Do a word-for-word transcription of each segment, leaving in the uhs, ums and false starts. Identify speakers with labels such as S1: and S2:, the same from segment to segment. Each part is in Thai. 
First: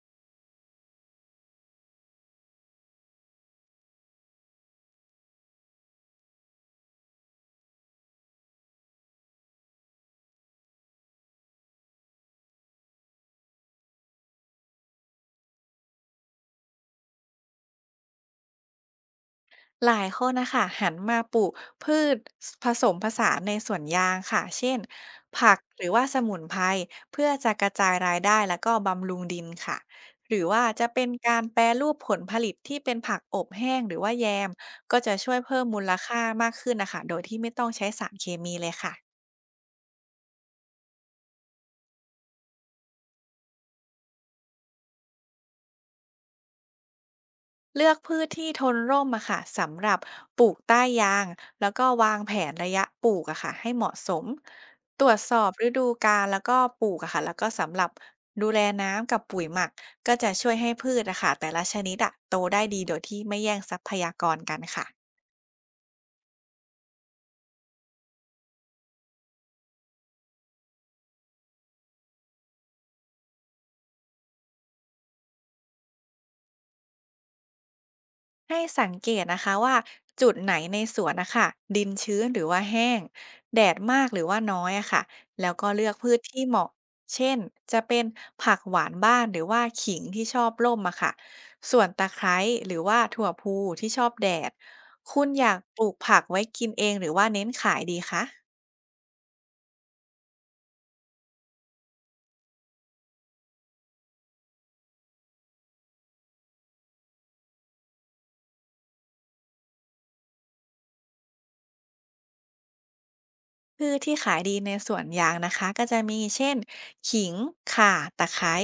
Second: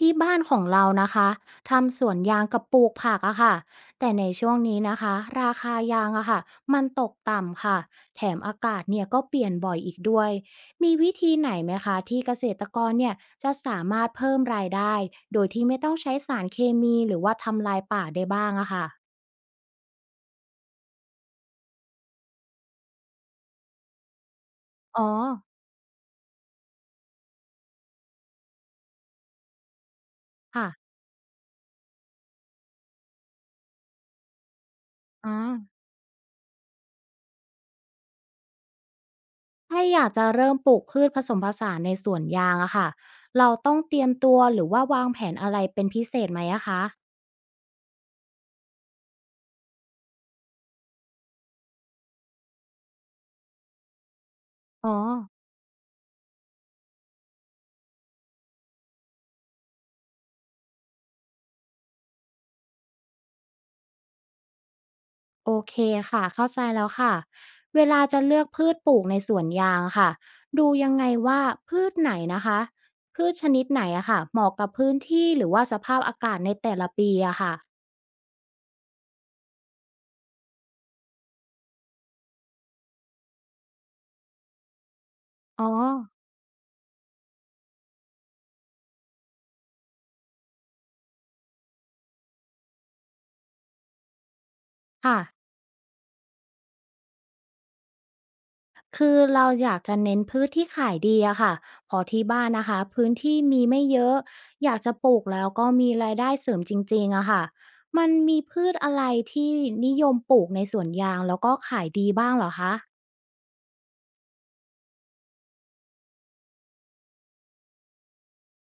S1: ที่บ้านของเรานะคะทำสวนยางกับปลูกผักอะค่ะแต่ในช่วงนี้นะคะราคายางอะค่ะมันตกต่ำค่ะแถมอากาศเนี่ยก็เปลี่ยนบ่อยอีกด้วยมีวิธีไหนไหมคะที่เกษตรกรเนี่ยจะสามารถเพิ่มรายได้โดยที่ไม่ต้องใช้สารเคมีหรือว่าทำลายป่าได้บ้างอะค่ะ
S2: หลายคนนะคะหันมาปลูกพืชผสมผสานในสวนยางค่ะเช่น
S1: อ๋อ
S2: ผักหรือว่าสมุนไพรเพื่อจะกระจายรายได้แล้วก็บำรุงดินค่ะหรือว่า
S1: ค่ะ
S2: จะเป็นการแปรรูปผลผลิตที่เป็นผักอบแห้งหรือว่าแยมก็จะ
S1: อ่
S2: ช่วยเพิ่ม
S1: า
S2: มูลค่ามากขึ้นนะคะโดยที่ไม่ต้องใช้สารเคมีเลยค่ะ
S1: ถ้าอยากจะเริ่มปลูกพืชผสมผสานในสวนยางอะค่ะเราต้องเตรียมตัวหรือว่าวางแผนอะไรเป็นพิเศษไหมอะคะ
S2: เลือกพืชที่ทนร่มอะค่ะสำหรับปลูกใต้ยางแล้วก็วางแผนระยะปลูกอะค่ะให้เหมาะสม
S1: อ๋อ
S2: ตรวจสอบฤดูกาลแล้วก็ปลูกอะค่ะแล้วก็สำหรับดูแลน้ำกับปุ๋ยหมักก็จะช่วยให้พืชอะค่ะแต่ละชนิดอะโตได้ดีโดยที่ไม่แย่งทรัพยากรกันค่ะ
S1: โอเคค่ะเข้าใจแล้วค่ะเวลาจะเลือกพืชปลูกในสวนยางค่ะดูยังไงว่าพืชไหนนะคะพืชชนิดไหนอะค่ะเหมาะกับพื้นที่หรือว่าสภาพอากาศในแต่ละปีอะค่ะ
S2: ให้สังเกตนะคะว่าจุดไหนในสวนนะคะดินชื้นหรือว่าแห้งแดดมากหรือว่าน้อยอะค่ะแล้ว
S1: อ๋อ
S2: ก็เลือกพืชที่เหมาะเช่นจะเป็นผักหวานบ้านหรือว่าขิงที่ชอบร่มอะค่ะส่วนตะไคร้หรือว่าถั่วพูที่ชอบแดด
S1: ค่ะ
S2: คุณอยากปลูกผักไว้กินเองหรือว่าเน้นขายดีคะ
S1: คือเราอยากจะเน้นพืชที่ขายดีอะค่ะเพอที่บ้านนะคะพื้นที่มีไม่เยอะอยากจะปลูกแล้วก็มีรายได้เสริมจริงๆอะค่ะมันมีพืชอะไรที่นิยมปลูกในสวนยางแล้วก็ขายดีบ้างเหรอคะ
S2: พืชที่ขายดีในสวนยางนะคะก็จะมีเช่นขิง ข่า ตะไคร้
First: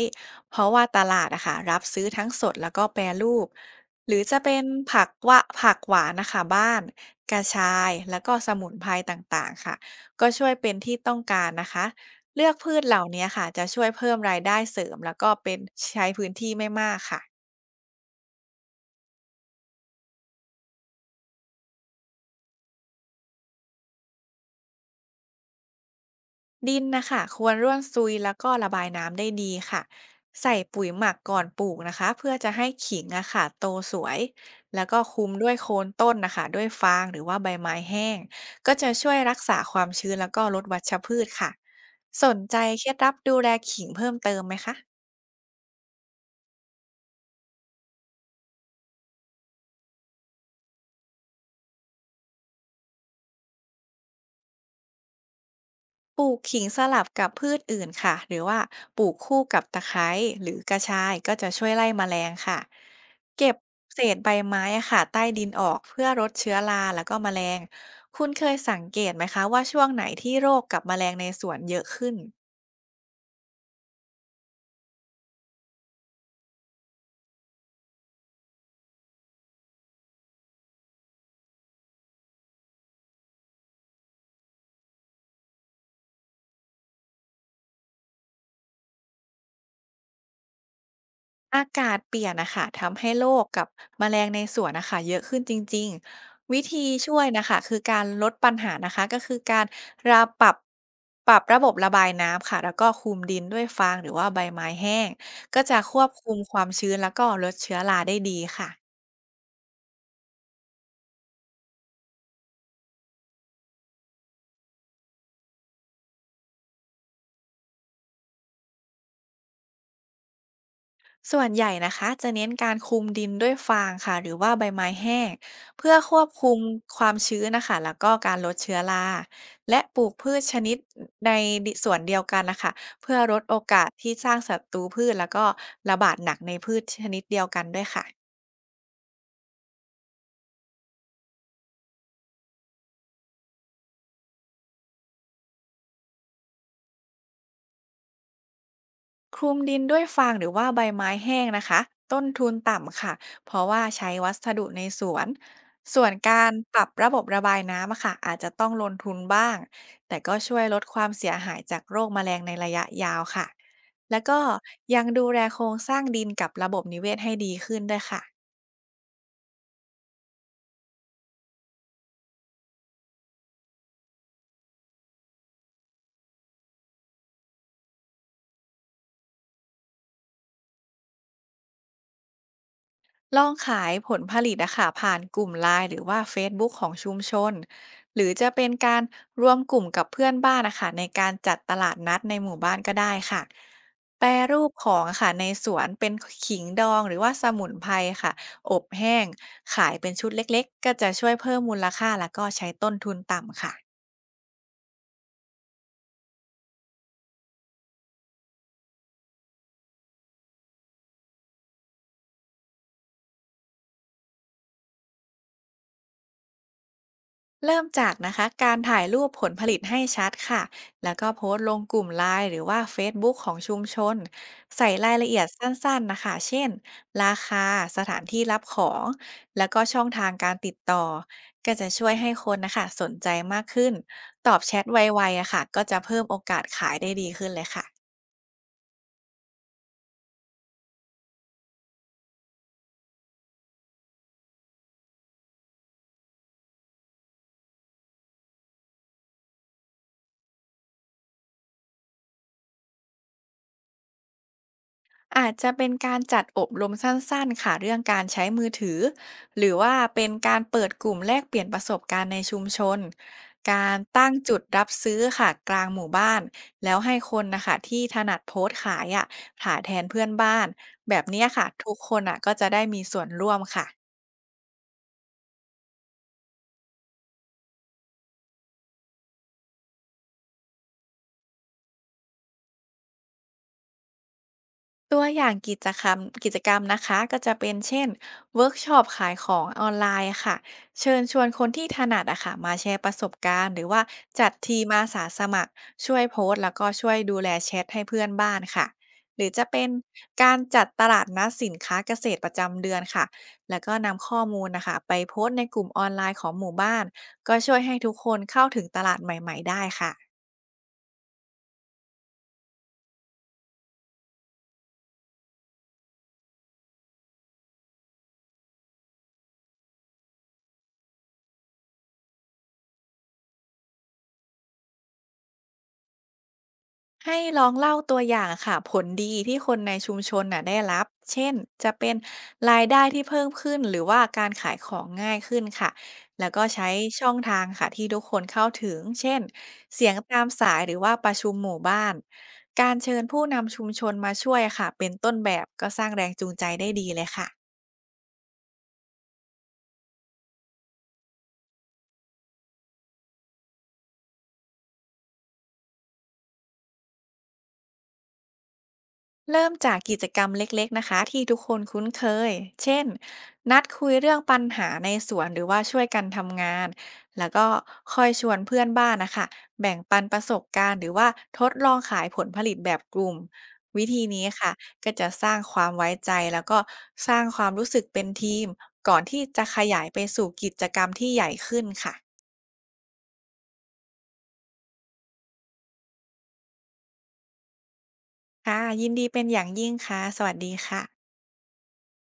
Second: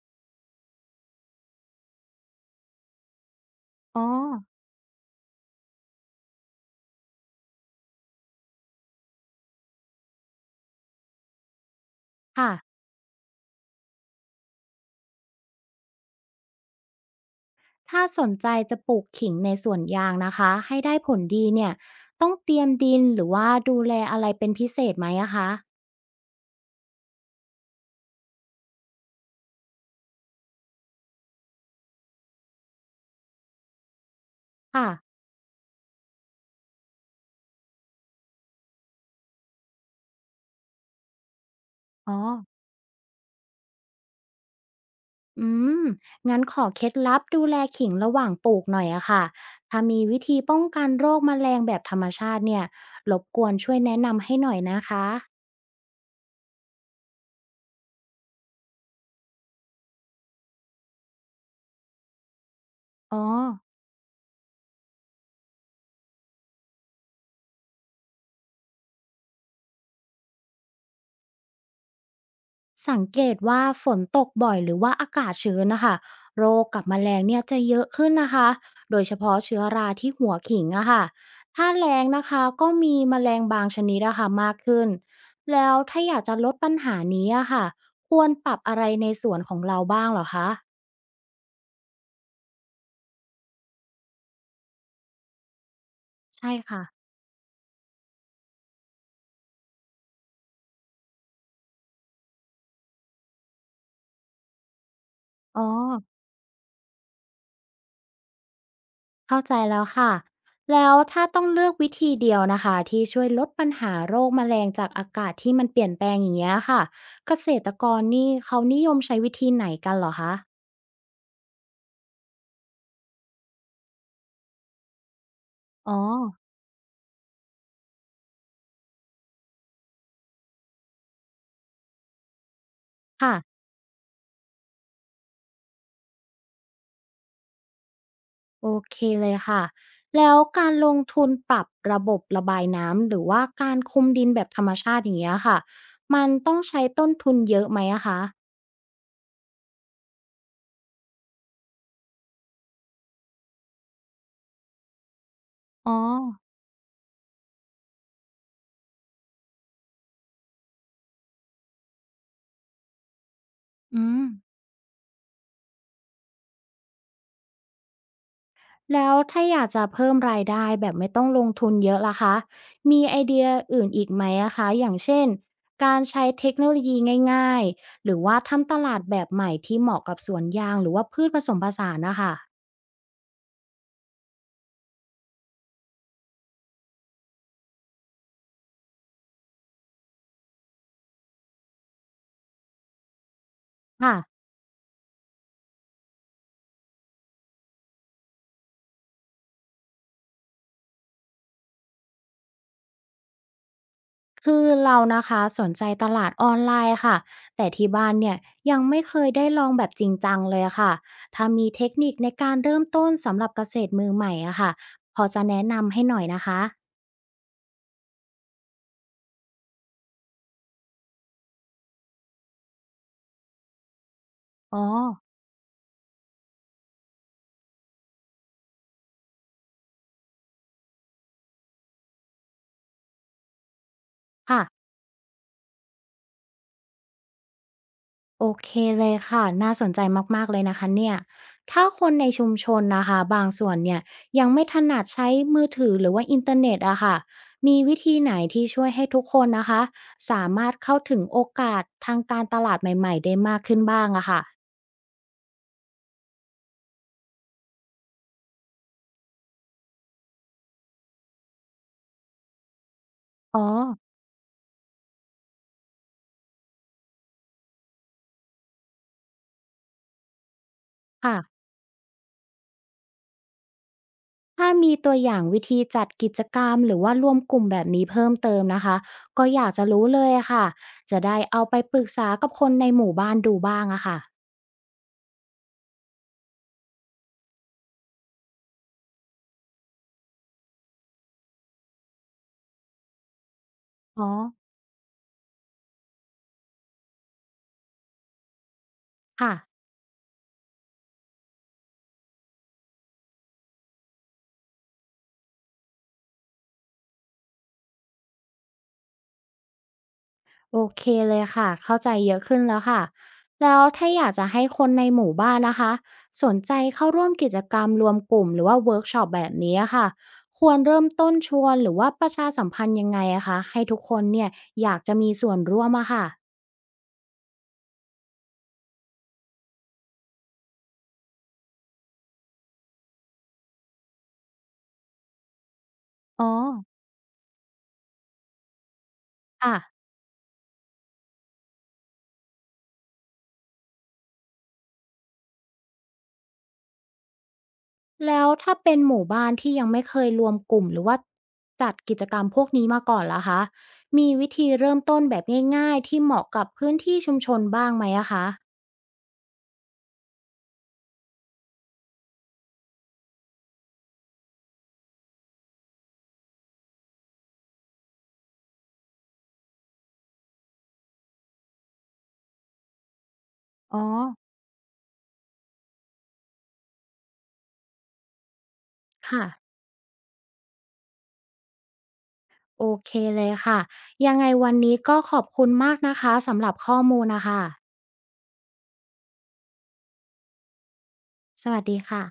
S2: เพราะว่าตลาดอะค่ะรับซื้อทั้งสดแล้วก็แปรรูป
S1: อ๋อ
S2: หรือจะเป็นผักวะผักหวานนะคะบ้านกระชายแล้วก็สมุนไพรต่างๆค่ะก็ช่วยเป็นที่ต้องการนะคะเลื
S1: ค่ะ
S2: อกพืชเหล่านี้ค่ะจะช่วยเพิ่มรายได้เสริมแล้วก็เป็นใช้พื้นที่ไม่มากค่ะ
S1: ถ้าสนใจจะปลูกขิงในสวนยางนะคะให้ได้ผลดีเนี่ยต้องเตรียมดินหรือว่าดูแลอะไรเป็นพิเศษไหมอะคะ
S2: ดินนะคะควรร่วนซุยแล้วก็ระบายน้ำได้ดีค่ะใส่ปุ๋ยหมักก่อนปลูกนะคะเพื่อจะให้ขิงอะค่ะโตสวยแล้ว
S1: ค่ะ
S2: ก็คลุมด้วยโคนต้นนะคะด้วยฟางหรือว่าใบไม้แห้งก็จะช่วยรักษาความชื้นแล้วก็ลดวัชพืชค่ะ
S1: อ๋อ
S2: สนใจเคล็ดลับดูแลขิงเพิ่มเติมไหมคะ
S1: อืมงั้นขอเคล็ดลับดูแลขิงระหว่างปลูกหน่อยอะค่ะถ้ามีวิธีป้องกันโรคแมลงแบบธรรมชาติเนี่ยรบกวนช่วยแนะนำให้หน่อยนะคะ
S2: ปลูกขิงสลับกับพืชอื่นค่ะหรือว่าปลูกคู่กับตะไคร้หรือกระชายก็จะช่วยไล่แมลงค่ะ
S1: อ๋อ
S2: เก็บเศษใบไม้อะค่ะใต้ดินออกเพื่อลดเชื้อราแล้วก็แมลงคุณเคยสังเกตไหมคะว่าช่วงไหนที่โรคกับแมลงในสวนเยอะขึ้น
S1: สังเกตว่าฝนตกบ่อยหรือว่าอากาศชื้นนะคะโรคกับแมลงเนี่ยจะเยอะขึ้นนะคะโดยเฉพาะเชื้อราที่หัวขิงอะค่ะถ้าแรงนะคะก็มีแมลงบางชนิดอะค่ะมากขึ้นแล้วถ้าอยากจะลดปัญหานี้อะค่ะควรปรับอะไรในส่วนของเราบ้างเหรอคะ
S2: อากาศเปลี่ยนนะคะทำให้โรคกับแมลงในสวนนะคะเยอะขึ้นจริง
S1: ใช่
S2: ๆวิ
S1: ค่ะ
S2: ธีช่วยนะคะคือการลดปัญหานะคะก็คือการราปรับปรับระบบระบายน้ำค่ะแล้วก็คลุมดินด้วยฟางหรือว่าใบไม้แห้ง
S1: อ๋
S2: ก็
S1: อ
S2: จะควบคุมความชื้นแล้วก็ลดเชื้อราได้ดีค่ะ
S1: เข้าใจแล้วค่ะ แล้วถ้าต้องเลือกวิธีเดียวนะคะที่ช่วยลดปัญหาโรคแมลงจากอากาศที่มันเปลี่ยนแปลงอย่างเงี้ยค่ะเกษตรกรนี่เขานิยมใช้วิธีไหนกันเหรอคะ
S2: ส่วนใหญ่นะคะจะเน้นการคลุมดินด้วยฟางค่ะหรือว่าใบไม้แห้งเพื่
S1: อ๋
S2: อ
S1: อ
S2: ควบคุมความชื้นนะคะแล้วก็การลดเชื้อราและปลูกพืชชนิดในส่วนเดียวกันนะคะเพื่อ
S1: ค่ะ
S2: ลดโอกาสที่สร้างศัตรูพืชแล้วก็ระบาดหนักในพืชชนิดเดียวกันด้วยค่ะ
S1: โอเคเลยค่ะ แล้วการลงทุนปรับระบบระบายน้ำหรือว่าการคุมดินแบบธรรมชาติอย่างเงี้ยค่ะมันต้องใช้ต้นทุนเยอะไหมอะคะ
S2: คลุมดินด้วยฟางหรือว่าใบไม้แห้งนะคะต้นทุนต่ำค่ะเพราะว่าใช้วัสดุในสวน
S1: อ๋อ
S2: ส่วนการปรับระบบระบายน้ำอะค่ะอาจจะต้องลงทุนบ้างแต่ก็ช่วยลดความเสียหายจากโรคแมลงในระยะยาวค่ะ
S1: อื
S2: แล้
S1: ม
S2: วก็ยังดูแลโครงสร้างดินกับระบบนิเวศให้ดีขึ้นด้วยค่ะ
S1: แล้วถ้าอยากจะเพิ่มรายได้แบบไม่ต้องลงทุนเยอะล่ะคะมีไอเดียอื่นอีกไหมอะคะอย่างเช่นการใช้เทคโนโลยีง่ายๆหรือว่าทำตลาดแบบใหม่ที่เหมาะกับสวนยางหรือว่าพืชผสมผสานนะคะ
S2: ลองขายผลผลิตนะคะผ่านกลุ่มไลน์หรือว่า เฟซบุ๊ก ของชุมชนหรือจะเป็นการรวมกลุ่มกับเพื่อนบ้านนะคะในการจัดตลาดนัดในหมู่บ้านก็ได้ค่ะ
S1: ค่ะ
S2: แปรรูปของอะค่ะในสวนเป็นขิงดองหรือว่าสมุนไพรค่ะอบแห้งขายเป็นชุดเล็กๆก็จะช่วยเพิ่มมูลค่าแล้วก็ใช้ต้นทุนต่ำค่ะ
S1: คือเรานะคะสนใจตลาดออนไลน์ค่ะแต่ที่บ้านเนี่ยยังไม่เคยได้ลองแบบจริงจังเลยอะค่ะถ้ามีเทคนิคในการเริ่มต้นสำหรับเกษตรมือใหม่อะค่ะพอจะแนะนำให้หน่อยนะคะ
S2: เริ่มจากนะคะการถ่ายรูปผลผลิตให้ชัดค่ะแล้วก็โพสต์ลงกลุ่มไลน์หรือว่าเฟซบุ๊กของชุมชน
S1: อ๋อ
S2: ใส่รายละเอียดสั้นๆนะคะเช่นราคาสถานที่รับของแล้วก็ช่องทางการติดต่อก็จะช่วยให้คนนะคะสนใจมากขึ้นตอบ
S1: ค่ะ
S2: แชทไวๆอะค่ะก็จะเพิ่มโอกาสขายได้ดีขึ้นเลยค่ะ
S1: โอเคเลยค่ะน่าสนใจมากๆเลยนะคะเนี่ยถ้าคนในชุมชนนะคะบางส่วนเนี่ยยังไม่ถนัดใช้มือถือหรือว่าอินเทอร์เน็ตอะค่ะมีวิธีไหนที่ช่วยให้ทุกคนนะคะสามารถเข้าถึงโอกาสทางการตลาดใหม่ๆได้มากขึ้นบ้างอะค่ะ
S2: อาจจะเป็นการจัดอบรมสั้นๆค่ะเรื่องการใช้มือถือหรือว่าเป็นการเปิดกลุ่มแลกเปลี่ยนประสบการณ์ในชุมชน
S1: อ๋อ
S2: การตั้งจุดรับซื้อค่ะกลางหมู่บ้านแล้วให้คนนะคะที่ถนัดโพสต์ขายอ่ะขายแทนเพื่อนบ้านแบบเนี้ย
S1: ค่ะ
S2: ค่ะทุกคนอ่ะก็จะได้มีส่วนร่วมค่ะ
S1: ถ้ามีตัวอย่างวิธีจัดกิจกรรมหรือว่าร่วมกลุ่มแบบนี้เพิ่มเติมนะคะก็อยากจะรู้เลยอะค่ะจะได้เอาไปปรึกษากับคนในหมู่บ้านดูบ้างอะค่ะ
S2: ตัวอย่างกิจกรรมกิจกรรมนะคะก็จะเป็นเช่นเวิร์กช็อปขายของออนไลน์ค่ะเชิญชวนคนที่ถนัดอะค่ะมาแชร์ประสบการณ์หรือว่า
S1: อ๋อ
S2: จัดทีมอาสาสมัครช่วยโพสต์แล้วก็ช่วยดูแลแชทให้เพื่อนบ้านค่ะหรือ
S1: ค่ะ
S2: จะเป็นการจัดตลาดนัดสินค้าเกษตรประจำเดือนค่ะแล้วก็นำข้อมูลนะคะไปโพสต์ในกลุ่มออนไลน์ของหมู่บ้านก็ช่วยให้ทุกคนเข้าถึงตลาดใหม่ๆได้ค่ะ
S1: โอเคเลยค่ะเข้าใจเยอะขึ้นแล้วค่ะแล้วถ้าอยากจะให้คนในหมู่บ้านนะคะสนใจเข้าร่วมกิจกรรมรวมกลุ่มหรือว่าเวิร์กช็อปแบบนี้อะค่ะควรเริ่มต้นชวนหรือว่าประชาสัมพันธ์ยังไงอะคะให้ทุกคนเนี่ยอยากจะมีส่วนร่วมอะค่ะ
S2: ให้ลองเล่าตัวอย่างค่ะผลดีที่คนในชุมชนน่ะได้รับ เช่น จะเป็นรายได้ที่เพิ่มขึ้นหรือว่าการขายของง่ายขึ้นค่ะ
S1: อ๋อ
S2: แล้วก็ใช้ช่องทางค่ะที่ทุกคนเข้าถึง เช่น
S1: ค่ะ
S2: เสียงตามสายหรือว่าประชุมหมู่บ้าน การเชิญผู้นำชุมชนมาช่วยค่ะเป็นต้นแบบก็สร้างแรงจูงใจได้ดีเลยค่ะ
S1: แล้วถ้าเป็นหมู่บ้านที่ยังไม่เคยรวมกลุ่มหรือว่าจัดกิจกรรมพวกนี้มาก่อนล่ะคะมีวิธีเริ่มต้นแบบง่ายๆที่เหมาะกับพื้นที่ชุมชนบ้างไหมอะคะ
S2: เริ่มจากกิจกรรมเล็กๆนะคะที่ทุกคนคุ้นเคย เช่นนัดคุยเรื่องปัญหาในสวนหรือว่าช่วยกันทำงานแล้วก็ค่อยชวนเพื่อนบ้านนะคะแบ่งปันประสบการณ์หรือว่าทดลองขายผลผลิตแบบกลุ่ม
S1: อ๋อ
S2: วิธีนี้ค่ะก็จะสร้างความไว้ใจแล้วก็สร้างความรู้สึกเป็นทีมก่อนที่
S1: ค่ะ
S2: จะขยายไปสู่กิจกรรมที่ใหญ่ขึ้นค่ะ
S1: โอเคเลยค่ะยังไงวันนี้ก็ขอบคุณมากนะคะสำหรับข้อมูลนะคะ
S2: ค่ะยินดีเป็นอย่างยิ่งค่ะสวัสดีค่ะ
S1: สวัสดีค่ะ